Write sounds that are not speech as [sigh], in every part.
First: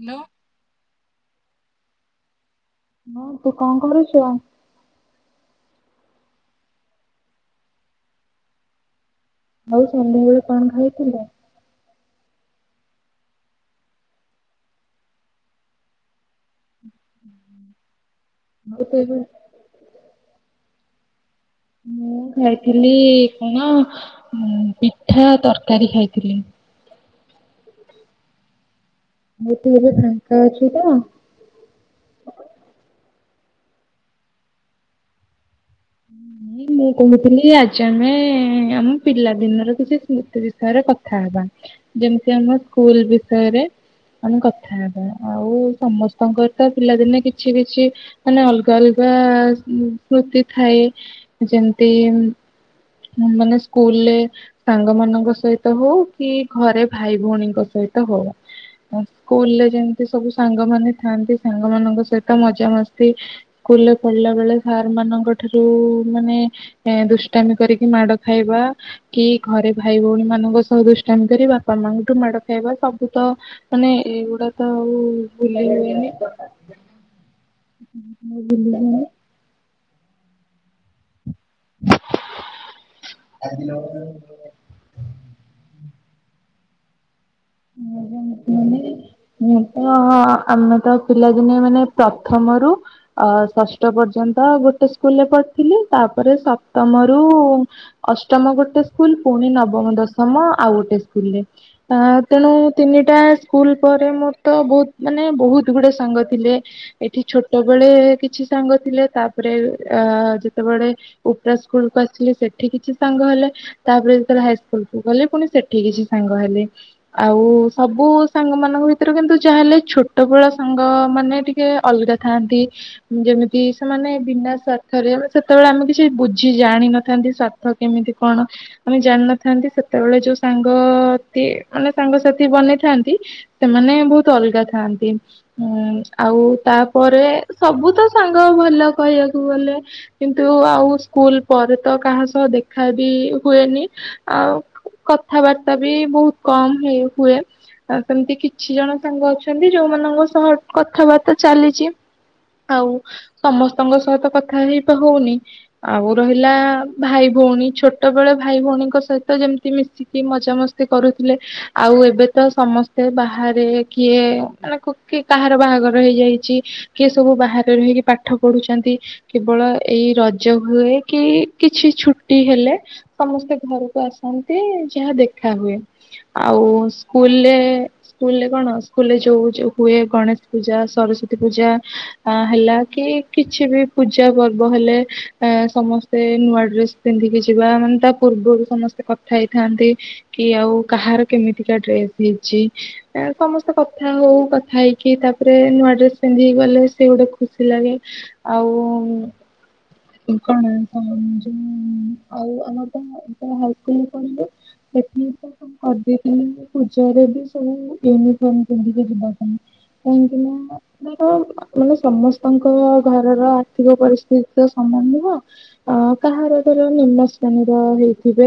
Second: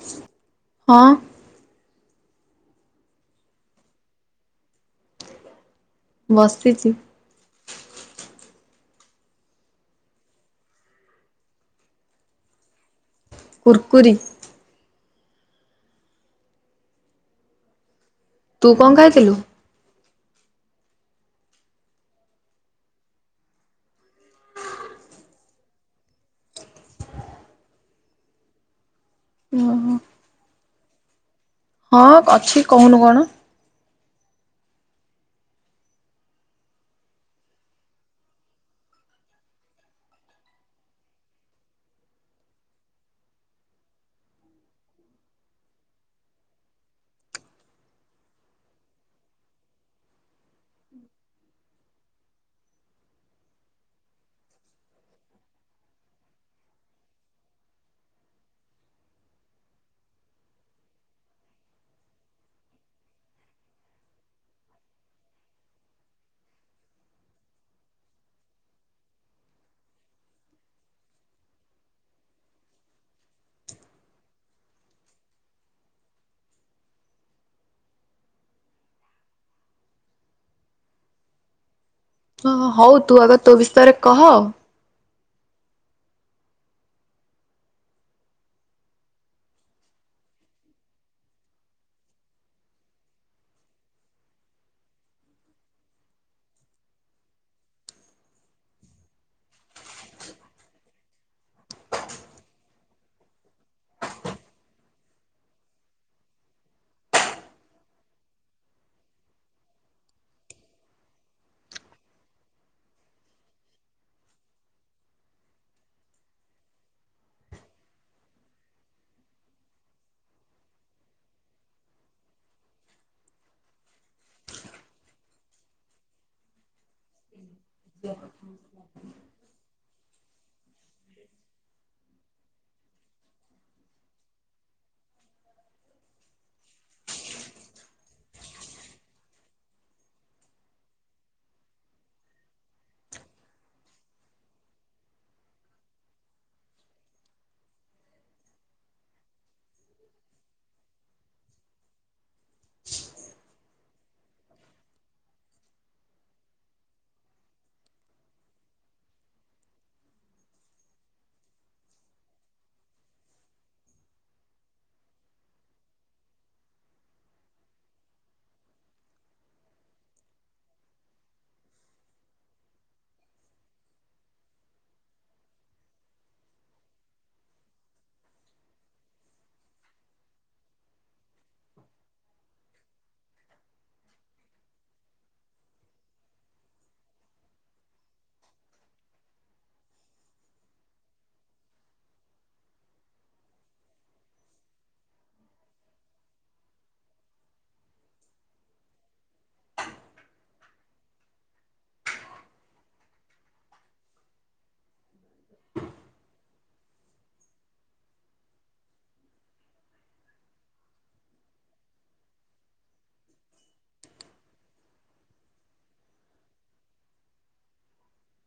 Hello. ହଁ। ହଁ ତୁ କଣ କରୁଚ? ବସିଛି। ଆଉ ସନ୍ଧ୍ୟାବେଳେ କଣ ଖାଇଥିଲେ? କୁରକୁରି। ତୁ ଆଉ କଣ ଏବେ ଖାଇଥିଲୁ? ମୁଁ ଖାଇଥିଲି କଣ ଉଁ, ପିଠା ତରକାରୀ ଖାଇଥିଲି। ମୁଁ ତୁ ଏବେ ଓହୋ ଫାଙ୍କା ଅଛୁ ତ? ହଁ ଅଛି, କହୁନୁ କଣ? [inaudible] ମୁଁ କହୁଥିଲି ଆଜି ଆମେ ଆମ ପିଲା ଦିନର କିଛି ସ୍ମୃତି ବିଷୟରେ କଥା ହେବା। ଯେମିତି ଆମ ସ୍କୁଲ୍ ବିଷୟରେ। ମାନେ କଥା ହେବା, ଆଉ ସମସ୍ତଙ୍କର ତ ପିଲାଦିନେ କିଛି କିଛି ମାନେ ଅଲଗା ଅଲଗା ସ୍ମୁ ସ୍ମୃତି ଥାଏ। ଯେମିତି ଉଁ, ମୁଁ ମାନେ ସ୍କୁଲ୍ ରେ ସାଙ୍ଗ ମାନଙ୍କ ସହିତ ହଉ କି ଘରେ ଭାଇ ଭଉଣୀଙ୍କ ସହିତ ହଉ। ସ୍କୁଲ୍ ରେ ଯେମତି ସବୁ ସାଙ୍ଗ ମାନ ଥାଆନ୍ତି, ସାଙ୍ଗ ମାନଙ୍କ ସହିତ ମଜା ମସ୍ତି ସ୍କୁଲ୍ ରେ ପଢିଲା ବେଳେ ସାର୍ ମାନଙ୍କ ଠାରୁ ମାନେ ଏଁ ଦୁଷ୍ଟାମି କରି କି ମାଡ ଖାଇବା। କି ଘରେ ଭାଇ ଭଉଣୀ ମାନଙ୍କ ସହ ଦୁଷ୍ଟାମି କରି ବାପା ମାଙ୍କଠୁ ମାଡ ଖାଇବା, ସବୁ ତ ମାନେ ଏଗୁଡା ତ ଆଉ ଭୁଲି ହୁଏନି। [inaudible] ହ, ହୋ ହଉ ତୁ ଆଗ ତୋ ବିଷୟରେ କହ। ମୁଁ [inaudible] ଶୁଣି। ମୁଁ ତ ହୋ ଆ, ଆମେ ତ ପିଲାଦିନେ ମାନେ ପ୍ରଥମରୁ ଅ, ଷଷ୍ଠ ପର୍ଯ୍ୟନ୍ତ ଗୁଟେ ସ୍କୁଲ୍ ରେ ପଢିଥିଲି। ତାପରେ ସପ୍ତମ ରୁ ଅଷ୍ଟମ ଗୁଟେ ସ୍କୁଲ୍, ପୁଣି ନବମ ଦଶମ ଆଉ ଗୁଟେ ସ୍କୁଲ୍ ରେ। ତା ତେଣୁ ତିନିଟା ସ୍କୁଲ୍ ପରେ ମୋର ତ ବହୁତ ମାନେ ବହୁତ ଗୁଡେ ସାଙ୍ଗ ଥିଲେ। ଏଠି ଛୋଟବେେଳେ କିଛି ସାଙ୍ଗ ଥିଲେ। ତାପରେ ଅ, ଯେତବେଳେ ଉପ୍ରା ସ୍କୁଲ୍ କୁ ଆସିଲି ସେଠି କିଛି ସାଙ୍ଗ ହେଲେ। ତାପରେ ଯେତେବେଳେ ହାଇସ୍କୁଲ କୁ ଗଲେ ପୁଣି ସେଠି କିଛି ସାଙ୍ଗ ହେଲେ। ଆଉ ସବୁ ସାଙ୍ଗ ମାନଙ୍କ ଭିତରେ କିନ୍ତୁ ଯାହା ହେଲେ ଛୋଟ ବେଳ ସାଙ୍ଗ ମାନେ ଟି କେ ଅଲଗା ଥାଆନ୍ତି। ଯେମିତି ସେମାନେ ବିନା ସ୍ୱାର୍ଥରେ ସେତେବେଳେ ଆମେ କିଛି ବୁଝି ଜାଣିନଥାନ୍ତି। କେମିତି କଣ ଆମେ ଜାଣିନଥାନ୍ତି ସେତେବେଳେ ଯୋଉ ସାଙ୍ଗତି ମାନେ ସାଙ୍ଗ ସାଥି ବନେଇଥାନ୍ତି ସେମାନେ ବହୁତ ଅଲଗା ଥାନ୍ତି। ହୁଁ ଆଉ ତାପରେ ସବୁ ତ ସାଙ୍ଗ ଭଲ କହିବାକୁ ଗଲେ। କିନ୍ତୁ ଆଉ ସ୍କୁଲ ପରେ ତ କାହା ସହ ଦେଖା ବି ହୁଏନି ଆଉ କଥାବାର୍ତ୍ତା ବି ବହୁତ କମ୍ ହେଇ ହୁଏ। ଆଉ ସେମିତି କିଛି ଜଣ ସାଙ୍ଗ ଅଛନ୍ତି ଯୋଉମାନଙ୍କ ସହ କଥାବାର୍ତ୍ତା ଚାଲିଛି। ଆଉ ସମସ୍ତଙ୍କ ସହିତ କଥା ହେଇବା ହଉନି। ଆଉ ରହିଲା ଭାଇ ଭଉଣୀ ଛୋଟ ବେଳେ ଭାଇ ଭଉଣୀଙ୍କ ସହିତ ଯେମିତି ମିଶିକି ଏ ମଜା ମସ୍ତି କରୁଥିଲେ। ଆଉ ଏବେ ତ ସମସ୍ତେ ବାହାରେ କିଏ ମାନେ କି କାହାର ବାହାଘର ହେଇଯାଇଛି। କିଏ ସବୁ ବାହାରେ ରହିକି ପାଠ ପଢୁଛନ୍ତି। କେବଳ ଏଇ ରଜ ହୁଏ କି କିଛି ଛୁଟି ହେଲେ ସମସ୍ତେ ଘରକୁ ଆସନ୍ତି ଯାହା ଦେଖା ହୁଏ। ଆଉ ସ୍କୁଲରେ ସ୍କୁଲ ରେ କଣ ସ୍କୁଲ ରେ ଯୋଉ ଯଉ ହୁଏ ଗଣେଶ ପୂଜା ସରସ୍ଵତୀ ପୂଜା ଅ ହେଲା କି କିଛି ବି ପୂଜା ପର୍ବ ହେଲେ ଅ ସମସ୍ ସେ ନୂଆ ଡ୍ରେସ ପିନ୍ଧିକି ଯିବା ମାନେ ତା ପୂର୍ବରୁ ସମସ୍ତେ କଥା ହେଇଥାନ୍ତି କି ଆଉ କାହାର କେମିତିକା ଡ୍ରେସ୍ ହେଇଛି? ସମସ୍ତେ କଥା ହଉ କଥା ହେଇକି ତାପରେ ନୂଆ ଡ୍ରେସ ପିନ୍ଧିକି ଗଲେ ସେ ଗୋଟେ ଖୁସି ଲାଗେ। ଆଉ [unintelligible] [unintelligible] ଅଦିନ ପୂଜାରେ ବି ସବୁ ୟୁନିଫର୍ମ ପିନ୍ଧିକ ଯିବା ପାଇଁ। କାହିଁକି ନା ମାନେ ସମସ୍ତଙ୍କ ଘରର ଆର୍ଥିକ ପରିସ୍ଥିତି ତ ସମାନ ନୁହଁ। ଅ କାହାର ଧର ନିମ୍ନ ଶ୍ରେଣୀର ହେଇଥିବେ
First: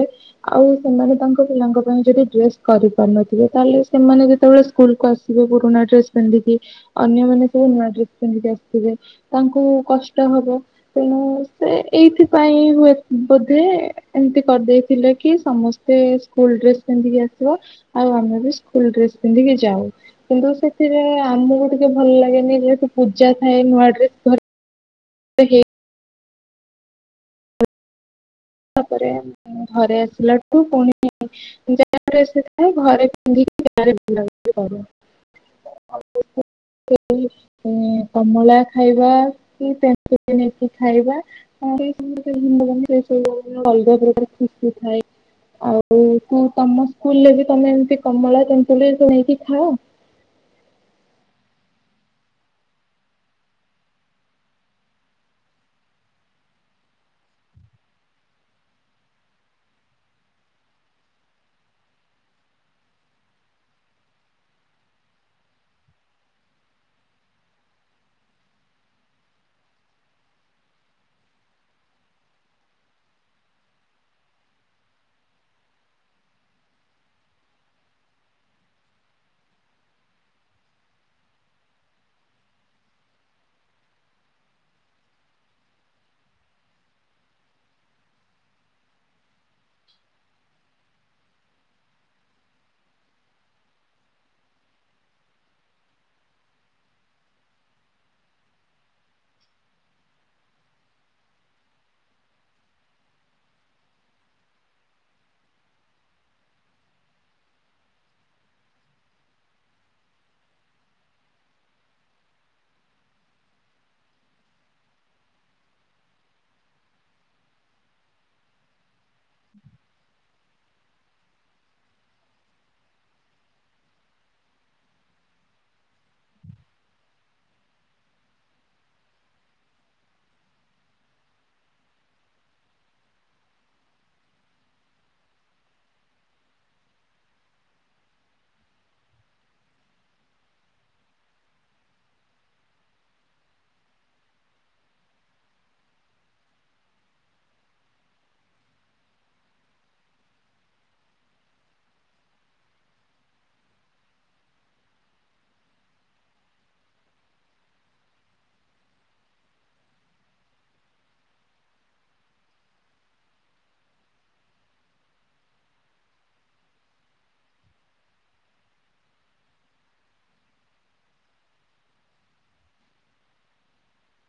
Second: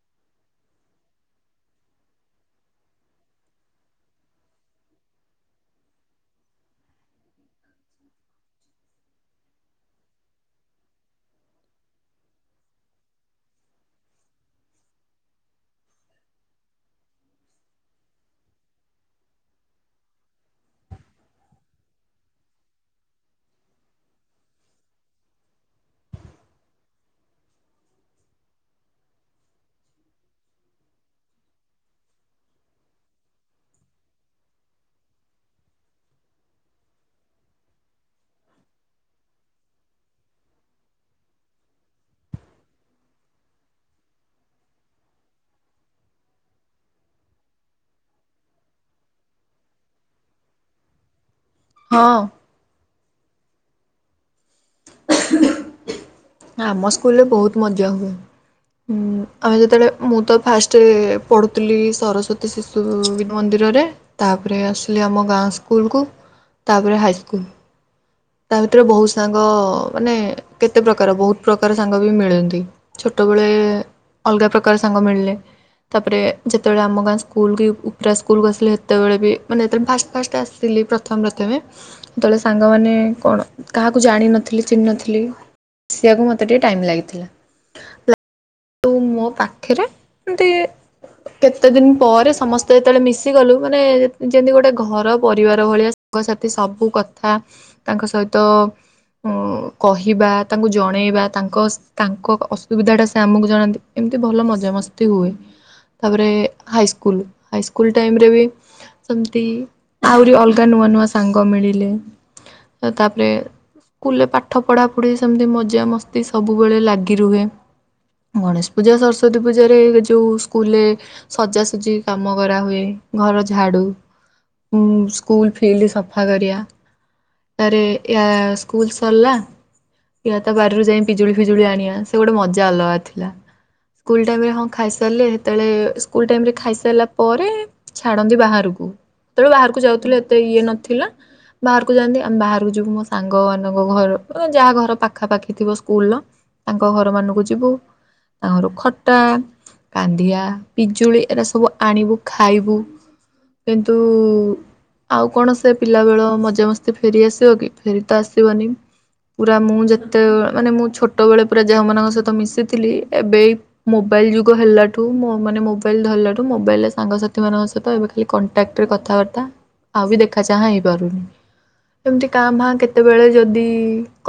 ଆଉ ସେମାନେ ତାଙ୍କ ପିଲାଙ୍କ ଯଦି ଡ୍ରେସ କରି ପାରୁନଥିବେ ତାହେଲେ ସେମାନେ ଯେତେବେଳେ ସ୍କୁଲକୁୁ ଆସିବେ ପୁରୁଣା ଡ୍ରେସ ପିନ୍ଧିକି ଅନ୍ୟମାନେ ସବୁ ନୂଆ ଡ୍ରେସ୍ ପିନ୍ଧିକି ଆସିଥିବେ ତାଙ୍କୁ କଷ୍ଟ ହବ। ତେଣୁ ସେ ଏଇଥିପାଇଁ ହୁଏ ବୋଧେ। ଏମିତି କରିଦେଇଥିଲେ କି ସମସ୍ତେ ସ୍କୁଲ ଡ୍ରେସ ପିନ୍ଧିକି ଆସିବ ଆଉ ଆମେ ବି ସ୍କୁଲ ଡ୍ରେସ ପିନ୍ଧିକି ଯାଉ। କିନ୍ତୁ ସେଥିରେ ଆମକୁ ଟିକେ ଭଲ ଲାଗେନି ଯେହେତୁ ପୂଜା ଥାଏ ନୂଆ ଡ୍ରେସ। [unintelligible] ତାପରେ ଘରେ ଆସିଲାଠୁ ପୁଣି [unintelligible] [inaudible] କମଳା ଖାଇବା କି [unintelligible] ନେଇକି ଖାଇବା। [unintelligible] ଅଲଗା ପ୍ରକାର ଖୁସି ଥାଏ। ଆଉ ତୁ ତମ ସ୍କୁଲ ରେ ବି ତମେ ଏମିତି କମଳା ତନ୍ତୁଳିୁ ନେଇକି ଖାଅ? ହଁ। [inaudible] ଆମ ସ୍କୁଲରେ ବହୁତ ମଜା ହୁଏ। ହଁ ଆମେ ଯେତେବେଳେ ମୁଁ ତ ଫାଷ୍ଟ ପଢ଼ୁଥିଲି ସରସ୍ୱତୀ ଶିଶୁ ମନ୍ଦିରରେ ତାପରେ ଆସିଲି ଆମ ଗାଁ ସ୍କୁଲକୁୁ ତାପରେ ହାଇସ୍କୁଲ। ତା ଭିତରେ ବହୁ ସାଙ୍ଗ ମାନେ କେତେ ପ୍ରକାର ବହୁତ ପ୍ରକାର ସାଙ୍ଗ ବି ମିଳନ୍ତି। ଛୋଟବେଳେ ଅଲଗା ପ୍ରକାର ସାଙ୍ଗ ମିଳିଲେ। ତାପରେ ଯେତେବେଳେ ଆମ ଗାଁ ସ୍କୁଲ କି ଉପୁରରା ସ୍କୁଲକୁ ଆସିଲେ ସେତେବେଳେ ବି ମାନେ ଯେତେବେଳେ ଫାଷ୍ଟ ଫାଷ୍ଟ ଆସିଲ ଥିଲି ପ୍ରଥମ ପ୍ରଥମେ ଯେତେବେଳେ ସାଙ୍ଗମାନେ କଣ କାହାକୁ ଜାଣିନଥିଲି ଚିହ୍ନଥିଲି ସେୟାକୁ ମୋତେ ଟିକେ ଟାଇମ୍ ଲାଗିଥିଲା। ତୁ ମୋ ପାଖରେ ଏମତି କେତେ ଦିନ ପରେ ସମସ୍ତେ ଯେତେବେଳେ ମିଶି ଗଲୁ ମାନେ ଯେମିତି ଗୋଟେ ଘର ପରିବାର ଭଳିଆ ସାଙ୍ଗ ସାଥି ସବୁ କଥା ତାଙ୍କ ସହିତ ଉ କହିବା ତାଙ୍କୁ ଜଣେଇବା ତାଙ୍କ ତାଙ୍କ ଅସୁବିଧାଟା ଆମକୁ ଜଣାନ୍ତି ଏମିତି ଭଲ ମଜା ମସ୍ତି ହୁଏ। ତାପରେ ହାଇସ୍କୁଲ ହାଇସ୍କୁଲ ଟାଇମେରେବି ସେମିତି ଆହୁରି ଅଲଗା ନୂଆ ନୂଆ ସାଙ୍ଗ ମିଳିଲେ ତ ତାପରେ ସ୍କୁଲରେ ପାଠ ପଢ଼ା ପଢ଼ି ସେମିତି ମଜାମସ୍ତି ସବୁବେଳେ ଲାଗି ରୁହେ। ଗଣେଶ ପୂଜା ସରସ୍ଵତୀ ପୂଜାରେ ଯେଉଁ ସ୍କୁଲରେ ସଜାସଜି କାମ କରାହୁଏ। ଘର ଝାଡୁ ଉଁ ସ୍କୁଲ୍ ଫିଲ୍ଡ ସଫା କରିବା। ଆରେୟ ସ୍କୁଲ ସରିଲା ୟା ତା ବାରି ରୁ ଯାଇ ପିଜୁଳି ଫିଜୁଳି ଆଣିବା ସେ ଗୋଟେ ମଜା ଅଲଗା ଥିଲା। ସ୍କୁଲ ଟାଇମେ ହଁ ଖାଇସାରିଲେ ସେତେବେଳେ ସ୍କୁଲ ଟାଇମରେ ଖାଇସାରିଲା ପରେ ଛାଡନ୍ତି ବାହାରକୁ ହେତେବେଳେ ବାହାରକୁ ଯାଉଥିଲେ ଏତେ ଇଏ ନଥିଲା ବାହାରକୁ ଯାଆନ୍ତି ଆମେ ବାହାରକୁ ଯିବୁ ମୋ ସାଙ୍ଗ ମାନଙ୍କ ଘର ଯାହା ଘର ପାଖା ପାାଖି ଥିବ ସ୍କୁଲର ତାଙ୍କ ଘରମାନଙ୍କୁ ଯିବୁ। ତାଙ୍କରୁ ଖଟା କାନ୍ଦିଆ ପିଜୁଳି ଏରା ସବୁ ଆଣିବୁ ଖାଇବୁ। କିନ୍ତୁ ଆଉ କଣ ସେ ପିଲାବେଳ ମଜାମସ୍ତି ଫେରି ଆସିବ କି? ଫେରି ତ ଆସିବନି। ପୁରା ମୁଁ ଯେତେ ମାନେ ମୁଁ ଛୋଟବେେଳେ ପୁରା ଯାଉ ମାନଙ୍କ ସହିତ ମିଶିଥିଲି ଏବେ ଏଇ ମୋବାଇଲ ଯୁଗ ହେଲାଠୁ ମାନେ ମୋବାଇଲ ଧରାଠୁ ମୋବାଇଲ ରେ ସାଙ୍ଗସାଥି ମାନଙ୍କ ସହିତ ଏବେ ଖାଲି କଣ୍ଟାକ୍ଟରେ କଥାବାର୍ତ୍ତା ଆଉ ବି ଦେଖା ଚାହାଁ ହେଇପାରୁନି। ଏମିତି କାଁ ଭାଁ କେତେବେଳେ ଯଦି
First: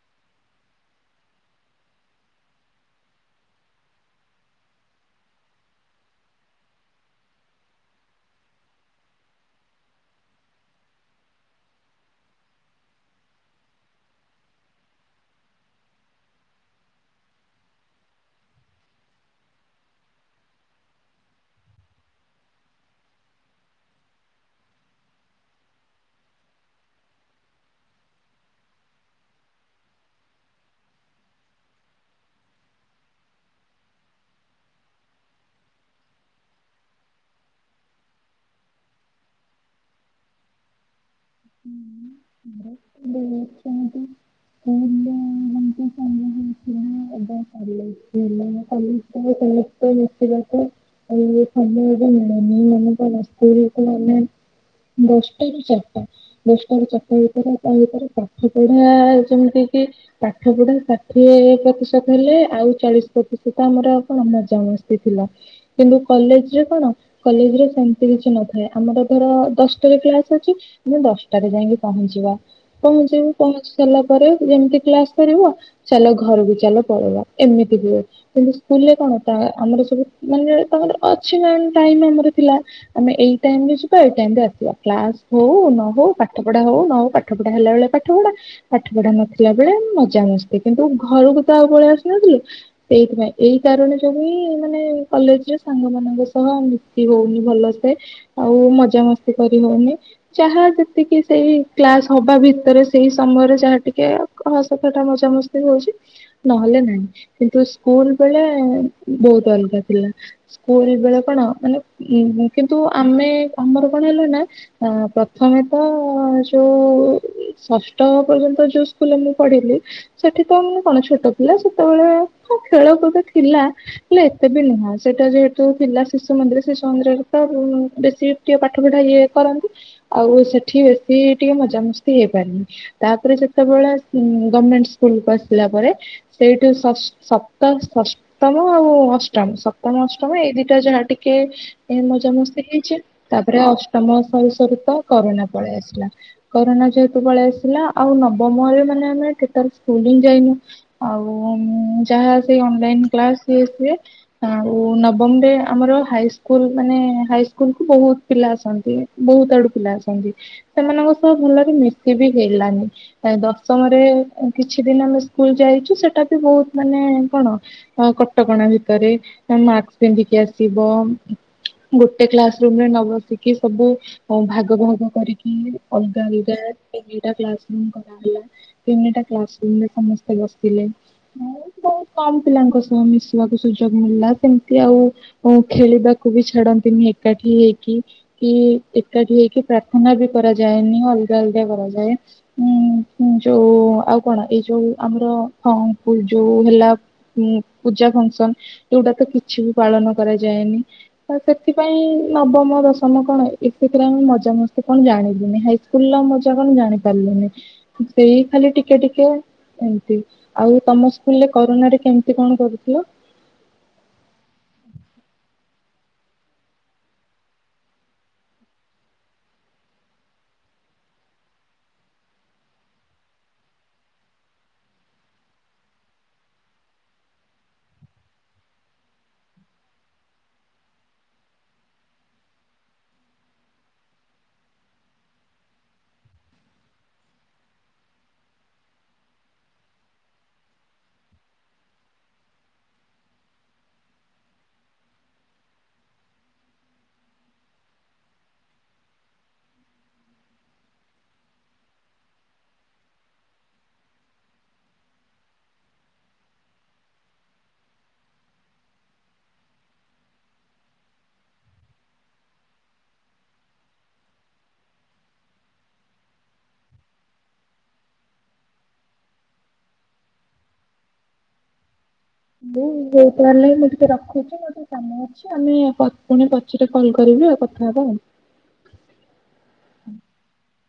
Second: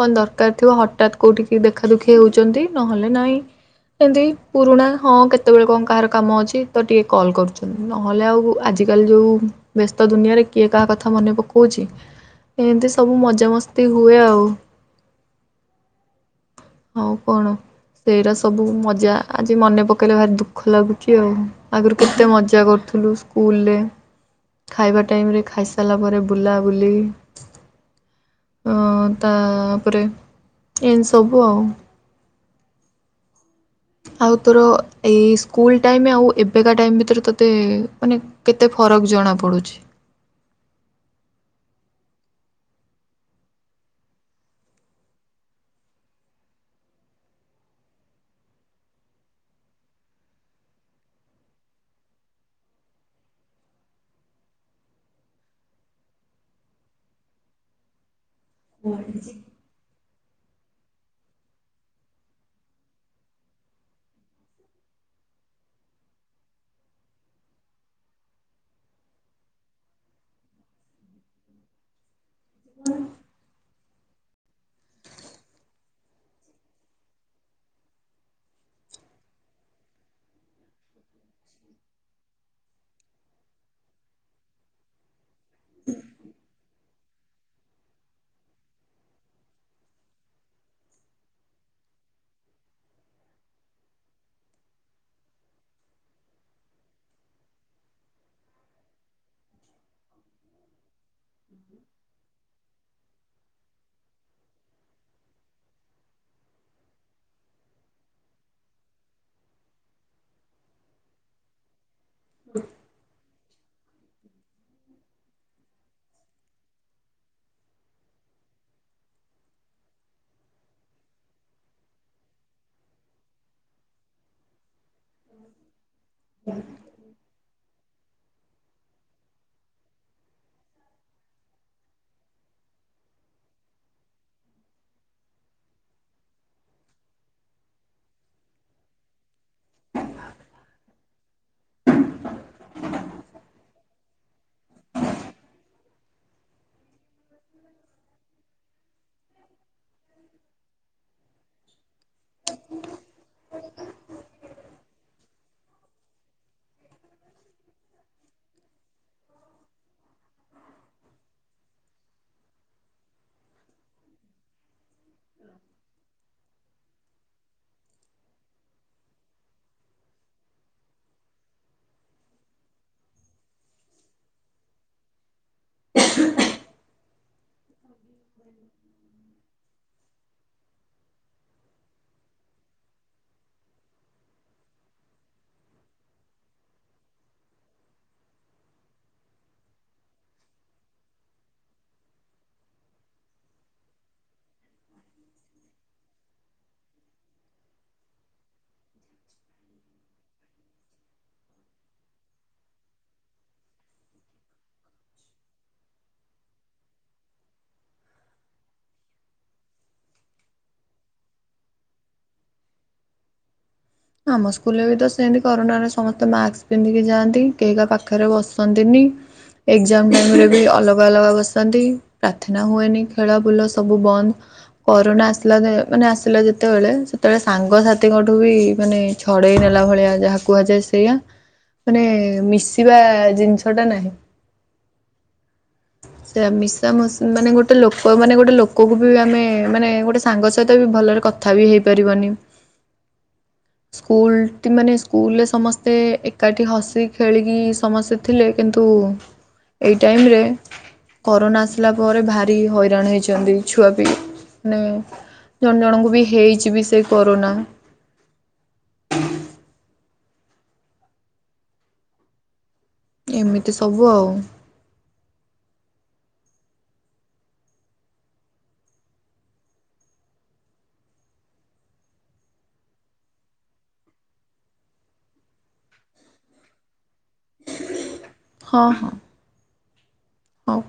କଣ ଦରକାର ଥିବ ହଠାତ୍ କୋଉଠିକି ଟିକେ ଦେଖା ଦୁଖି ହଉଚନ୍ତି। ନହେଲେ ନାଇଁ ହ ଏମିତି ପୁରୁଣା ହଁ କେତେବେଳେ କଣ କାହାର କାମ ଅଛି ତ ଟିକେ କଲ୍ କରୁଚନ୍ତି। ନହେଲେ ଆଉ ଆଜି ଆଜିକାଲି ଯେଉଁ ବ୍ୟସ୍ତ ଦୁନିଆରେ କିଏ କାହା କଥା ମନେ ପକାଉଚି। ଏମିତି ସବୁ ମଜାମସ୍ତି ହୁଏ ଆଉ। ହଉ କଣ? ସେଇରା ସବୁ ମଜା ଆଜି ମନେ ପକାଇଲେ ଭାରି ଦୁଃଖ ଲାଗୁଚି ଆଉ ଆଗରୁ କେତେ ମଜା କରୁଥିଲୁ। ସ୍କୁଲରେ ଖାଇବା ଟାଇମ ଖାଇସାରିଲା ପରେ ବୁଲାବୁଲି ଅ ତାପରେ ଏମତି ସବୁ ଆଉ। ଆଉ ତୋର ଏଇ ସ୍କୁଲ ଟାଇମ୍ ଆଉ ଏବେକା ଟାଇମ୍ ଭିତରେ ତୋତେ ମାନେ କେତେ ଫରକ ଜଣାପଡ଼ୁଛି ହୁଁ [unintelligible] ବ ବାସନ୍ତୀ ଆଲୋ ମିଶିବାକୁ ଆଉ ସମୟ ବି ମିଳୁନି ଦଶଟା ରୁ ଚାରିଟା ଦଶଟା ରୁ ଚାରିଟା ଭିତରେ ତା ଭିତରେ ପା ସେ ପଇଡା ଆ ଯେମିତି କି ପାଠ ପଢା ଷାଠିଏ ପ୍ରତିଶତ ହେଲେ ଆଉ ଚାଳିଶ ପ୍ରତିଶତ ଆମର କଣ ମଜାମସ୍ତି ଥିଲା। କିନ୍ତୁ କଲେଜ ରେ କଣ କଲେଜରେ ସେମିତି କିଛି ନଥାଏ ଆମର ଧର ଦଶ ଟେ କ୍ଲାସ୍ ଅଛି ଆମେ ଦଶଟାରେ ଯାଇକି ପହଞ୍ଚିବା ପହଞ୍ଚିବୁ ପହଞ୍ଚି ସାରିଲା ପରେ ଯେମିତି କ୍ଲାସ କରିବ ଚାଲ ଘରୁ ବି ଚାଲ ପଳେଇବା ଏମିତି ବି କିନ୍ତୁ ସ୍କୁଲରେ କଣ ଟା ଆମର ସବୁ ମାନେ ତାଙ୍କର ଅଛି ମାନେ ଟାଇମ୍ ଆମର ଥିଲା। ଆମେ ଏଇ ଟାଇମ ରେ ଯିବା ଏଇ ଟାଇମ ରେ ଆସିବା। କ୍ଲାସ ହଉ ନ ହଉ ପାଠ ପଢା ହଉ ନ ହଉ ପାଠ ପଢା ହେଲା ବେଳେ ପାଠ ପଢା। ପାଠ ପଢା ନଥିଲା ବେଳେ ମଜାମସ୍ତି କିନ୍ତୁ ଘରକୁ ତ ଆଉ ପଳେଇ ଆସୁନଥିଲୁ। ସେଇଥିପାଇଁ ଏଇ କାରଣ ଯୋଗୁ ହିଁ ମାନେ କଲେଜରେ ସାଙ୍ଗ ମାନଙ୍କ ସହ। କି ହଉନି ଭଲସେ ଆଉ ମଜା ମସ୍ତି। କରି ହଉନି ଯାହା ଯେତିକି ସେଇ କ୍ଲାସ ହବା ଭିତରେ। ସେଇ ସମୟରେ ଯାହା ଟିକେ ହସଫଟା ମଜାମସ୍ତି ହଉଛି। ନହେଲେ ନାହିଁ କିନ୍ତୁ ସ୍କୁଲ ବେଳେ ବହୁତ ଅଲଗା ଥିଲା। ସ୍କୁଲ ବେଳେ କଣ ମାନେ କିନ୍ତୁ ଆମେ ଆମର କଣ ହେଲା ନା। ଅ ପ୍ରଥମେ ତ ଯୋଉ ଷଷ୍ଠ ପର୍ଯ୍ୟନ୍ତ ଯୋଉ ସ୍କୁଲରେ ମୁଁ ପଢିଲି। ସେଠି ତ ମୁଁ କଣ ଛୋଟ ଥିଲା ସେତେବେଳେ ହଁ ଖେଳକୁଦ ଥିଲା। ହେଲେ ଏତେ ବି ନୁହଁ ସେଟା ଯେହେତୁ ଥିଲା ଶିଶୁ ମନ୍ଦିର ଶିଶୁ ମନ୍ଦିରରେ ତ ବେଶୀ ଟିକେ କ ପାଠ ପଠା ଇଏ କରନ୍ତି ଆଉ ସେଠି ବେଶୀ ଟିକେ ମଜାମସ୍ତି ହେଇପାରିନି। ତାପରେ ଯେତେବେଳେ ଉ ଗଭମେଣ୍ଟ ସ୍କୁଲକୁ ଆସିଲା ପରେ। ସେଇଠୁ ସସ୍ ଶପ୍ତ ସସ୍ ସପ୍ତମ ଆଉ ଅଷ୍ଟମ ସପ୍ତମ ଅଷ୍ଟମ ଏଇ ଦିଟା ଯାହା ଟିକେ ମଜାମସ୍ତି ହେଇଛି। ତାପରେ ଅଷ୍ଟମ ସରୁ ସରୁ କା କରୋନା ପଳେଇ ଆସିଲା। କରୋନା ଯେହେତୁ ପଳେଇ ଆସିଲା ଆଉ ନବମରେ ମାନେ ଆମେ କେତେଲ ସ୍କୁଲ୍ ହି ଯାଇନୁ। ଆଉ ଯାହା ସେ ଅନଲାଇନ୍ କ୍ଲାସ ବି ଆସିବେ। ଆଉ ନବମ ରେ ଆମର ହାଇସ୍କୁଲ ମାନେ ହାଇ ସ୍କୁଲ କୁ ବହୁତ। ପିଲା ଆସନ୍ତି ବହୁତ ଆଡୁ ପିଲା ଅସନ୍ତି। ସେମାନଙ୍କ ସହ ଭଲରେ ମିସି ବି ହେଲାନି କାଇ ଦଶମରେ। କିଛି ଦିନ ଆମେ ସ୍କୁଲ ଯାଇଛୁ ସେଟା ବି ବହୁତ ମାନେ କଣ। ଅ କଟକଣା ଭିତରେ ନହେନେ ମାସ୍କ ପିନ୍ଧିକି ଆସିବ। ଗୋଟେ କ୍ଲାସ ରୁମ ରେ ନବଶ୍ ସିକୀ ସବୁ ଆ ଭାଗ ଭାଗ କରିକି ଅଲଗା ଦିଟା ଦିଟା କ୍ଲାସ୍। ଲା ତିିନିଟା୍ [unintelligible] ସମସ୍ତେ ବସିଲେ। ହଁ ବହୁତ କମ ପିଲାଙ୍କ ସହ ମିଶ୍ କୁ ସୁଯୋଗ ମିଳିଲା ସେମିତି ଆଉ ଖେଳିବାକୁ ବି ଛାଡନ୍ତିନି ଏକାଠି ହେଇକି। କି ଏ ଏକାଠି ହେଇକି ପ୍ରାର୍ଥନା ବି କରାଯାଏନି ଅଲଗା ଅଲଗା କରାଯାଏ। ଉଁ ଯୋଉ ଆଉ କଣ ଏଇ ଯୋଉ ଆମର ହଁ ଯୋଉ ହେଲା। ଉଁ ପୂଜା ଫଙ୍କସନ ଯଉଟା ତ କିଛି ବି ପାଳନ କରାଯାଏନି। ତ ସେଥିପାଇଁ ନବମ ଦଶ ତମେ କଣ ଏକରେ ତ ଆମେ ମଜା ମସ୍ତି କଣ ଜାଣିଲୁନି। ହାଇସ୍କୁଲ ର ମଜା କଣ ଜାଣି ପାରିଲୁନି। ସେଇ ଖାଲି ଟିକେ ଟିକେ ଏମତି। ଆଉ ତମ ସ୍କୁଲରେ କରୋନା ରେ କେମିତି କଣ କରୁଥିଲ? ଆମ ସ୍କୁଲରେ ବି ତ ସେମତି କରୋନାରେ ସମସ୍ତେ ମାସ୍କ ପିନ୍ଧିକି ଯାଆନ୍ତି କେହି କାହା ପାଖରେ ବସନ୍ତିନି। ଏଜ୍ଜାମ୍ ଟାଇମ୍ ରେ ବି ଅଲଗା ଅଲଗା ବସନ୍ତି। ପ୍ରାର୍ଥନା ହୁଏନି। ଖେଳ ବୁଲ ସବୁ ବନ୍ଦ। କରୋନା ଆସିଲା ଯେ ମାନେ ଆସିଲା ଯେତେବେଳେ ସେତେବେଳେ ସାଙ୍ଗସାଥିଙ୍କଠୁ ବି ମାନେ ଛଡ଼େଇ ନେଲା ଭଳିଆ ଯାହା କୁହାଯାଏ ସେଇଆ। ମାନେ ମିଶିବା ଜିନିଷ ଟା ନାହିଁ। ସେଇୟା ମିଶା ମଶ୍ ମାନେ ଗୋଟେ ଲୋକ ମାନେ ଗୋଟେ ଲୋକକୁ ବି ଆମେ ମାନେ ଗୋଟେ ସାଙ୍ଗ ସହିତ ବି ଭଲରେ କ କଥା ବି ହେଇପାରିବନି। [inaudible] ସ୍କୁଲ୍ ମାନେ ସ୍କୁଲରେ ସମସ୍ତେ ଏକାଠି ହସି ଖେଳିକି ସମସ୍ତେ ଥିଲେ, କିନ୍ତୁ ଏଇ ଟାଇମ୍ ରେ କରୋନା ଆସିଲା ପରେ ଭାରି ହଇରାଣ ହେଇଛନ୍ତି ଛୁଆ ପି। ମାନେ ଜଣ ଜଣଙ୍କୁ ବି ହେଇଚି ବି ସେ କରୋନା। ଏମିତି ସବୁ ଆଉ। ମୁଁ ହଉ ତାହେଲେ ମୁଁ ଟିକେ ରଖୁଚି ଆଉ। ମୋର ଟିକେ କାମ ଅଛି ଆମେ ପ ପୁଣି ପଛ ରେ କଲ୍ କରିବି ଆଉ କଥାହବା ଆଉ। ହଁ ହଁ। ହଉ।